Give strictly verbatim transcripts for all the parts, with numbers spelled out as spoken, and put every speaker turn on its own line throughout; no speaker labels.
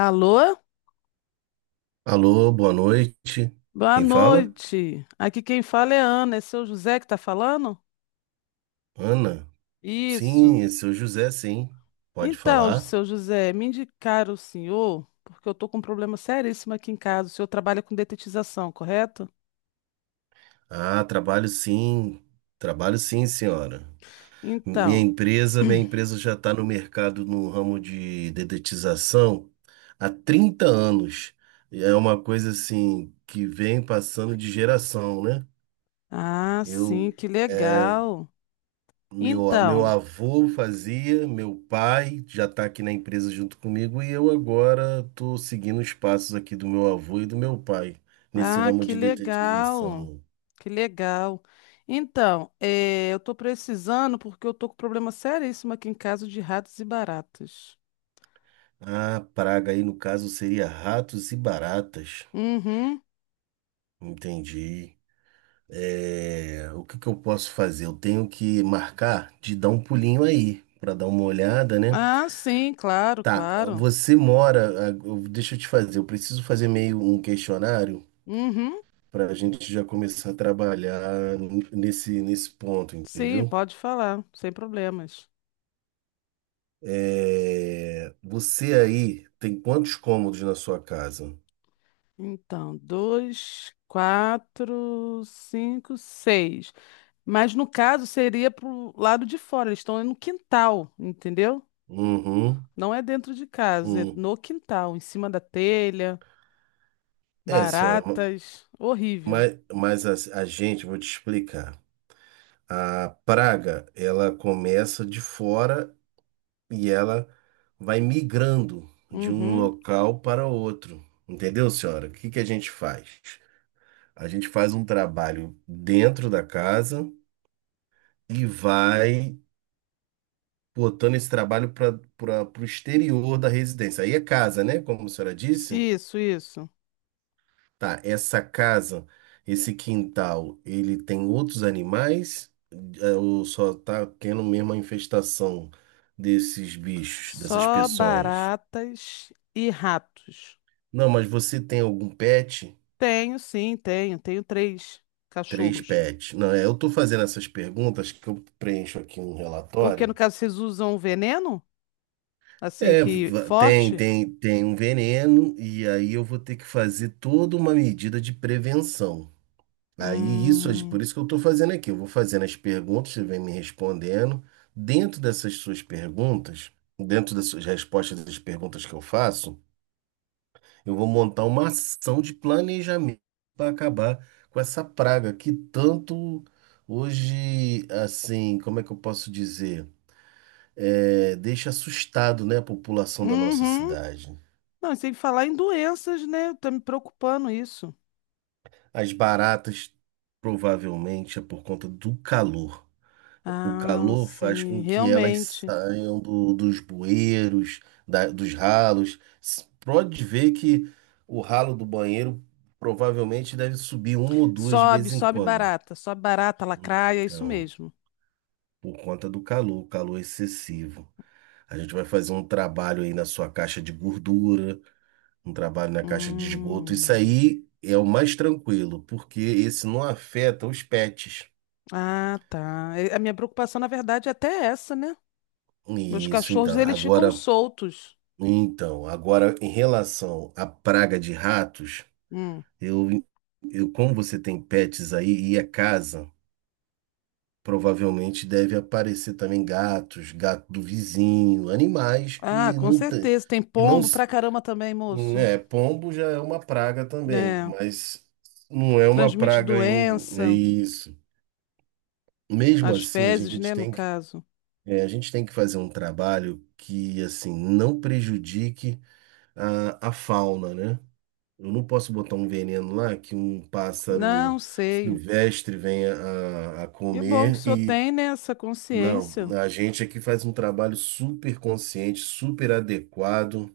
Alô?
Alô, boa noite.
Boa
Quem fala?
noite. Aqui quem fala é Ana, é seu José que está falando?
Ana. Sim,
Isso.
esse é o José, sim. Pode
Então,
falar?
seu José, me indicaram o senhor, porque eu estou com um problema seríssimo aqui em casa. O senhor trabalha com detetização, correto?
Ah, trabalho sim. Trabalho sim, senhora. Minha
Então,
empresa, minha empresa já está no mercado no ramo de dedetização há trinta anos. É uma coisa assim que vem passando de geração, né?
ah,
Eu
sim, que
é,
legal.
Meu, a- meu
Então,
avô fazia, meu pai já está aqui na empresa junto comigo e eu agora estou seguindo os passos aqui do meu avô e do meu pai nesse
ah,
ramo
que
de
legal.
detetização.
Que legal. Então, eh, eu estou precisando porque eu estou com problema seríssimo aqui em casa de ratos e baratas.
A praga aí no caso seria ratos e baratas.
Uhum.
Entendi. É, o que que eu posso fazer? Eu tenho que marcar de dar um pulinho aí para dar uma olhada, né?
Ah, sim, claro,
Tá,
claro.
você mora, ah, eu- deixa eu te fazer, eu preciso fazer meio um questionário
Uhum,
para a gente já começar a trabalhar n- nesse, nesse ponto,
sim,
entendeu?
pode falar, sem problemas.
É, você aí tem quantos cômodos na sua casa?
Então, dois, quatro, cinco, seis. Mas no caso seria pro lado de fora, eles estão no quintal, entendeu?
Uhum,
Não é dentro de casa, é
uhum.
no quintal, em cima da telha,
É, senhora, ma-
baratas, horrível.
mas, mas a, a gente, vou te explicar. A praga, ela começa de fora e ela vai migrando de um
Uhum.
local para outro. Entendeu, senhora? O que que a gente faz? A gente faz um trabalho dentro da casa e vai botando esse trabalho para o exterior da residência. Aí é casa, né? Como a senhora disse.
Isso, isso.
Tá, essa casa, esse quintal, ele tem outros animais? É, ou só tá tendo mesmo a infestação desses bichos, dessas
Só
peçonhas?
baratas e ratos.
Não, mas você tem algum pet?
Tenho, sim, tenho. Tenho três
Três
cachorros.
pets. Não, é, eu tô fazendo essas perguntas que eu preencho aqui um
Porque
relatório.
no caso vocês usam o veneno? Assim
É,
que
va- tem,
forte?
tem, tem um veneno, e aí eu vou ter que fazer toda uma medida de prevenção. Aí isso, é
Hum.
por isso que eu estou fazendo aqui. Eu vou fazendo as perguntas, você vem me respondendo. Dentro dessas suas perguntas, dentro das suas respostas das perguntas que eu faço, eu vou montar uma ação de planejamento para acabar com essa praga que tanto hoje, assim, como é que eu posso dizer? É, deixa assustado, né, a população da nossa
Uhum.
cidade.
Não, e sem falar em doenças, né? Tá me preocupando isso.
As baratas, provavelmente, é por conta do calor. O
Ah,
calor faz
sim,
com que elas
realmente.
saiam do- dos bueiros, da- dos ralos. S- Pode ver que o ralo do banheiro provavelmente deve subir uma ou duas de
Sobe,
vez em
sobe
quando.
barata, sobe barata, lacraia, é isso
Então,
mesmo.
por conta do calor, o calor excessivo. A gente vai fazer um trabalho aí na sua caixa de gordura, um trabalho na caixa de esgoto. Isso
Hum.
aí é o mais tranquilo, porque esse não afeta os pets.
Ah, tá. É- A minha preocupação, na verdade, é até essa, né? Meus
Isso,
cachorros,
então.
eles ficam
Agora.
soltos.
Então, agora em relação à praga de ratos,
Hum.
eu, eu como você tem pets aí e é casa, provavelmente deve aparecer também gatos, gato do vizinho, animais
Ah,
que
com
não tem,
certeza. Tem
que não,
pombo
s-
pra caramba também, moço.
né, pombo já é uma praga também,
É,
mas não é uma
transmite
praga ainda, é
doença.
isso. Mesmo
As
assim, a
fezes,
gente
né, no
tem que,
caso.
é, a gente tem que fazer um trabalho que assim não prejudique a, a fauna, né? Eu não posso botar um veneno lá que um pássaro
Não sei.
silvestre venha a, a
Que bom que o
comer
senhor
e.
tem, né, essa
Não,
consciência.
a gente aqui faz um trabalho super consciente, super adequado.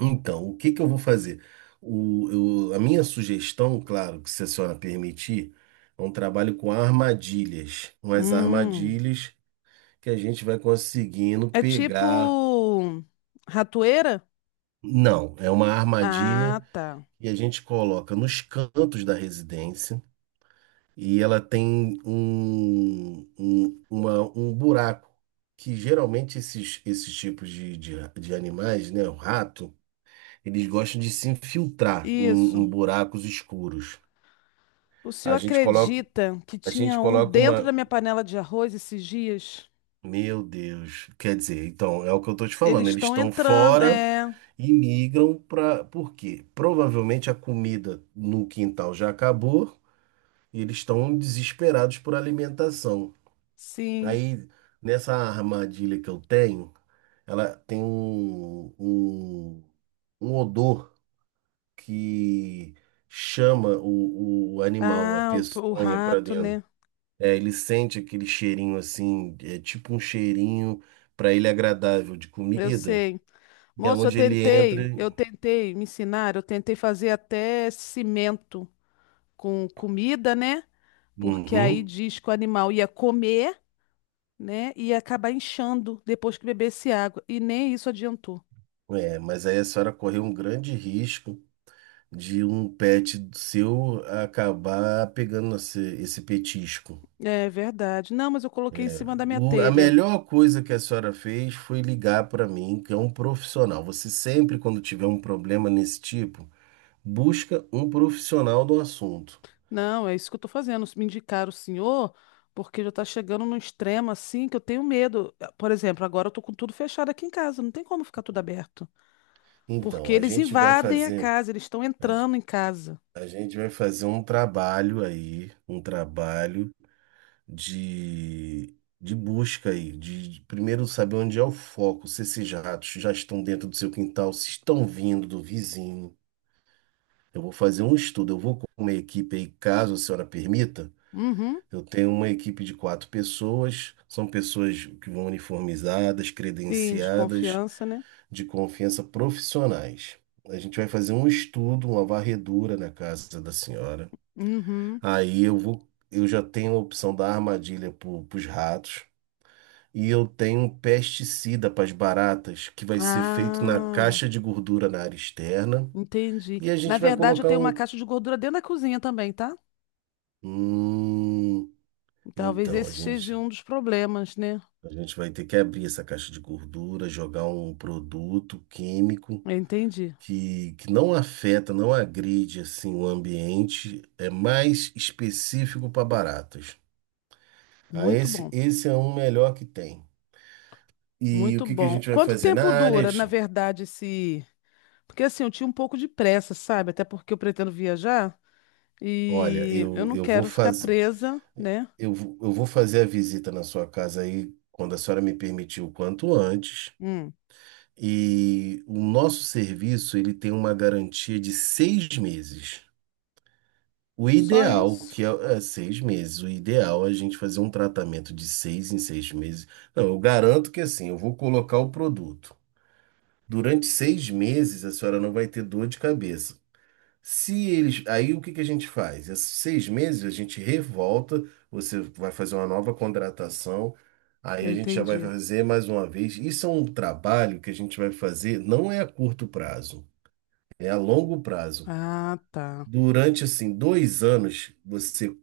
Então, o que que eu vou fazer? O, eu- a minha sugestão, claro, que se a senhora permitir, é um trabalho com armadilhas. Umas
Hum.
armadilhas que a gente vai conseguindo
É tipo
pegar.
ratoeira?
Não, é uma
Ah,
armadilha
tá.
que a gente coloca nos cantos da residência. E ela tem um, um, uma- um buraco, que geralmente esses, esses tipos de, de, de animais, né, o rato, eles gostam de se infiltrar em,
Isso.
em buracos escuros.
O senhor
A gente coloca,
acredita que
a gente
tinha um
coloca
dentro da
uma.
minha panela de arroz esses dias?
Meu Deus, quer dizer, então, é o que eu estou te
Eles
falando, eles
estão
estão
entrando.
fora
É,
e migram para. Por quê? Provavelmente a comida no quintal já acabou. E eles estão desesperados por alimentação.
sim.
Aí, nessa armadilha que eu tenho, ela tem um, um, um odor que chama o, o animal, a
Ah, o, o
peçonha, para
rato,
dentro.
né?
É, ele sente aquele cheirinho assim, é tipo um cheirinho para ele agradável de
Eu
comida.
sei.
E é
Moço, eu
onde ele entra.
tentei, eu tentei me ensinar, eu tentei fazer até cimento com comida, né? Porque aí
Uhum.
diz que o animal ia comer, né? E ia acabar inchando depois que bebesse água. E nem isso adiantou.
É, mas aí a senhora correu um grande risco de um pet seu acabar pegando esse, esse petisco.
É verdade. Não, mas eu coloquei em cima
É,
da minha
o- a
telha.
melhor coisa que a senhora fez foi ligar para mim, que é um profissional. Você sempre, quando tiver um problema nesse tipo, busca um profissional do assunto.
Não, é isso que eu tô fazendo. Me indicaram o senhor, porque já tá chegando num extremo assim que eu tenho medo. Por exemplo, agora eu tô com tudo fechado aqui em casa. Não tem como ficar tudo aberto.
Então,
Porque
a
eles
gente vai
invadem a
fazer,
casa, eles estão
a, ge-
entrando em casa.
a gente vai fazer um trabalho aí, um trabalho de, de busca aí, de, de primeiro saber onde é o foco, se esses ratos já estão dentro do seu quintal, se estão vindo do vizinho. Eu vou fazer um estudo, eu vou com uma equipe aí, caso a senhora permita.
Uhum.
Eu tenho uma equipe de quatro pessoas, são pessoas que vão uniformizadas,
Sim, de
credenciadas,
confiança, né?
de confiança profissionais. A gente vai fazer um estudo, uma varredura na casa da senhora.
Uhum.
Aí eu vou, eu já tenho a opção da armadilha para os ratos e eu tenho um pesticida para as baratas que vai ser feito na
Ah.
caixa de gordura na área externa
Entendi.
e a
Na
gente vai
verdade, eu
colocar
tenho uma
um.
caixa de gordura dentro da cozinha também, tá?
Hum,
Talvez
então a
esse
gente
seja um dos problemas, né?
a gente vai ter que abrir essa caixa de gordura, jogar um produto químico
Eu entendi.
que, que não afeta, não agride assim o ambiente, é mais específico para baratas. Ah,
Muito
esse,
bom.
esse é um melhor que tem. E o
Muito
que que a
bom.
gente vai
Quanto
fazer na
tempo
área?
dura, na
Ju?
verdade, esse. Porque assim, eu tinha um pouco de pressa, sabe? Até porque eu pretendo viajar
Olha,
e eu
eu,
não
eu vou
quero ficar
fazer
presa, né?
eu, vou- eu vou fazer a visita na sua casa aí quando a senhora me permitir o quanto antes.
Hum,
E o nosso serviço ele tem uma garantia de seis meses. O
só
ideal,
isso.
que é, é seis meses, o ideal é a gente fazer um tratamento de seis em seis meses. Não, eu garanto que assim, eu vou colocar o produto. Durante seis meses, a senhora não vai ter dor de cabeça. Se eles. Aí o que que a gente faz? Esses seis meses a gente revolta, você vai fazer uma nova contratação, aí
Eu
a gente já vai
entendi.
fazer mais uma vez. Isso é um trabalho que a gente vai fazer, não é a curto prazo, é a longo prazo.
Ah, tá.
Durante assim dois anos, você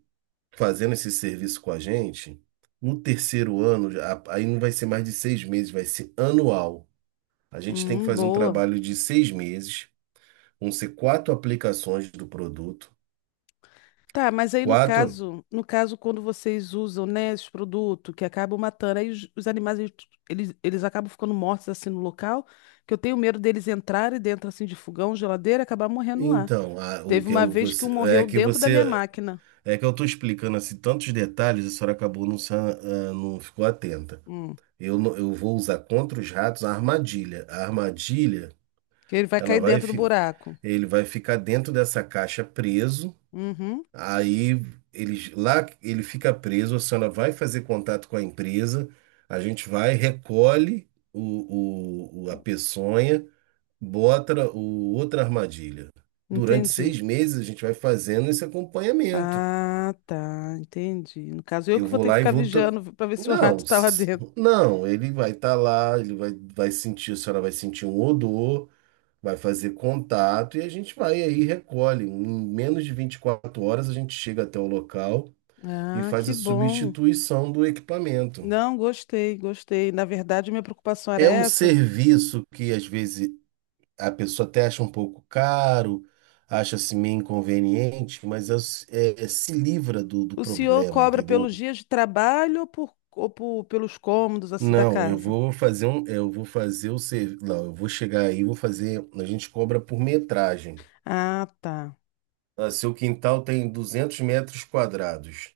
fazendo esse serviço com a gente, no terceiro ano, já- aí não vai ser mais de seis meses, vai ser anual. A gente tem que
Hum,
fazer um
boa.
trabalho de seis meses, vão ser quatro aplicações do produto.
Tá, mas aí no
Quatro.
caso, no caso quando vocês usam, né, esse produto que acabam matando, aí os, os animais eles, eles, eles acabam ficando mortos assim no local, que eu tenho medo deles entrarem dentro assim de fogão, geladeira, e acabar morrendo lá.
Então, a- o
Teve
que
uma
eu,
vez que um
você, é
morreu
que
dentro da minha
você.
máquina.
É que eu estou explicando assim tantos detalhes, a senhora acabou não, sa- ah, não ficou atenta.
Hum,
Eu, não- Eu vou usar contra os ratos a armadilha. A armadilha,
que ele vai
ela
cair
vai,
dentro do
fi-
buraco.
ele vai ficar dentro dessa caixa preso.
Uhum,
Aí eles lá ele fica preso, a senhora vai fazer contato com a empresa, a gente vai, recolhe o, o- o- a peçonha, bota o, outra armadilha. Durante
entendi.
seis meses a gente vai fazendo esse acompanhamento.
Ah, tá, entendi. No caso, eu
Eu
que vou
vou
ter que
lá e
ficar
vou. To-
vigiando para ver se o
Não,
rato tá lá
s-
dentro.
não, ele vai estar lá, ele vai, vai sentir, a senhora vai sentir um odor, vai fazer contato e a gente vai aí, e recolhe. Em menos de vinte e quatro horas a gente chega até o local. E
Ah,
faz a
que bom.
substituição do equipamento.
Não, gostei, gostei. Na verdade, minha preocupação era
É um
essa.
serviço que às vezes a pessoa até acha um pouco caro, acha-se meio inconveniente, mas é, é- é- se livra do, do
O senhor
problema,
cobra pelos
entendeu?
dias de trabalho ou, por, ou por- pelos cômodos assim da
Não, eu
casa?
vou fazer um, eu vou fazer o serviço, não, eu vou chegar aí, vou fazer, a gente cobra por metragem.
Ah, tá.
Ah, seu quintal tem duzentos metros quadrados.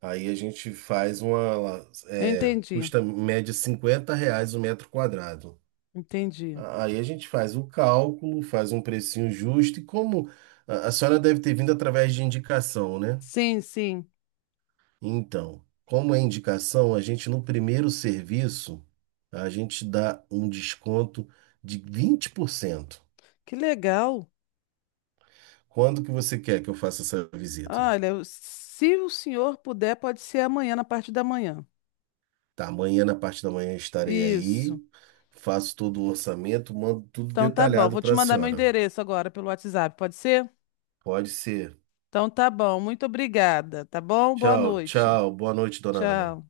Aí a gente faz uma,
Eu
é,
entendi,
custa média cinquenta reais o metro quadrado.
entendi.
Aí a gente faz o cálculo, faz um precinho justo e como a a senhora deve ter vindo através de indicação, né?
Sim, sim.
Então, como é indicação, a gente no primeiro serviço, a gente dá um desconto de vinte por cento.
Que legal.
Quando que você quer que eu faça essa visita?
Olha, o- se o senhor puder, pode ser amanhã, na parte da manhã.
Tá, amanhã, na parte da manhã, eu estarei aí,
Isso.
faço todo o orçamento, mando tudo
Então tá bom.
detalhado
Vou te
para a
mandar meu
senhora.
endereço agora pelo WhatsApp, pode ser?
Pode ser.
Então tá bom. Muito obrigada, tá bom? Boa
Tchau,
noite.
tchau. Boa noite, dona Ana.
Tchau.